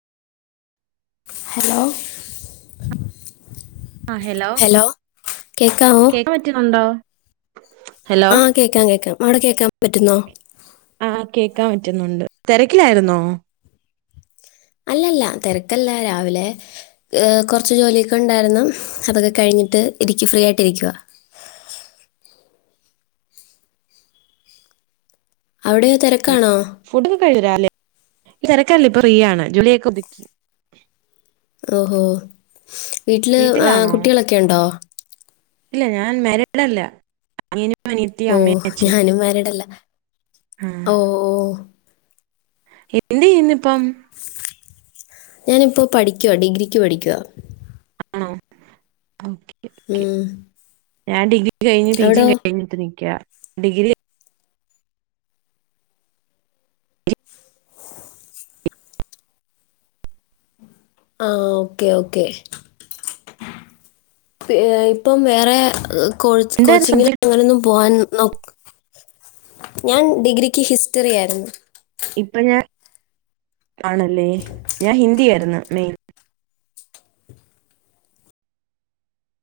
Hello ആ hello കേക്കാമോ കേക്കാൻ പറ്റണുണ്ടോ? ആ കേൾക്കാം കേൾക്കാം അവിടെ കേക്കാൻ പറ്റുന്നോ? ആ കേക്കാൻ പറ്റുന്നുണ്ട്. തിരക്കിലായിരുന്നോ? അല്ലല്ല തിരക്കല്ല. രാവിലെ കുറച്ചു ജോലിയൊക്കെ ഉണ്ടായിരുന്നു. അതൊക്കെ കഴിഞ്ഞ എന്നിട്ട് എനിക്ക് ഫ്രീ ആയിട്ട് ഇരിക്കുവ. അവിടെയോ തിരക്കാണോ? ഇപ്പം തിരക്കല്ല. ഇപ്പൊ ഫ്രീയാണ് ജോലിയൊക്കെ ഒതുക്കി. ഓ ഓ വീട്ടില് വീട്ടിലാണോ കുട്ടികളൊക്കെ ഉണ്ടോ? ഇല്ല ഞാൻ മാരീഡല്ല. ഓ ഞാനും മാരീഡല്ല. ആഹ് ഓ ഓ എന്ത് ചെയ്യുന്നിപ്പം? ഞാനിപ്പോ പഠിക്കുക. ഡിഗ്രിക്ക് പഠിക്കുക. ആണോ ഓക്കെ. ഓക്കെ ഉം ഞാൻ ഡിഗ്രി കഴിഞ്ഞു. പി. ജിയും കഴിഞ്ഞിട്ട് നിക്ക. ഡിഗ്രി ആ ഓക്കെ ഓക്കേ. ഇപ്പം വേറെ കോ എന്തായിരുന്നു കോച്ചിങ്ങിൽ സബ്ജക്ട് അങ്ങനെൊന്നും പോകൻ നോ ഞാൻ ഡിഗ്രിക്ക് ഹിസ്റ്ററി ആയിരുന്നു ഇപ്പൊ ഞാൻ കാണല്ലേ ഞാൻ ഹിന്ദി ആയിരുന്നു മെയിൻ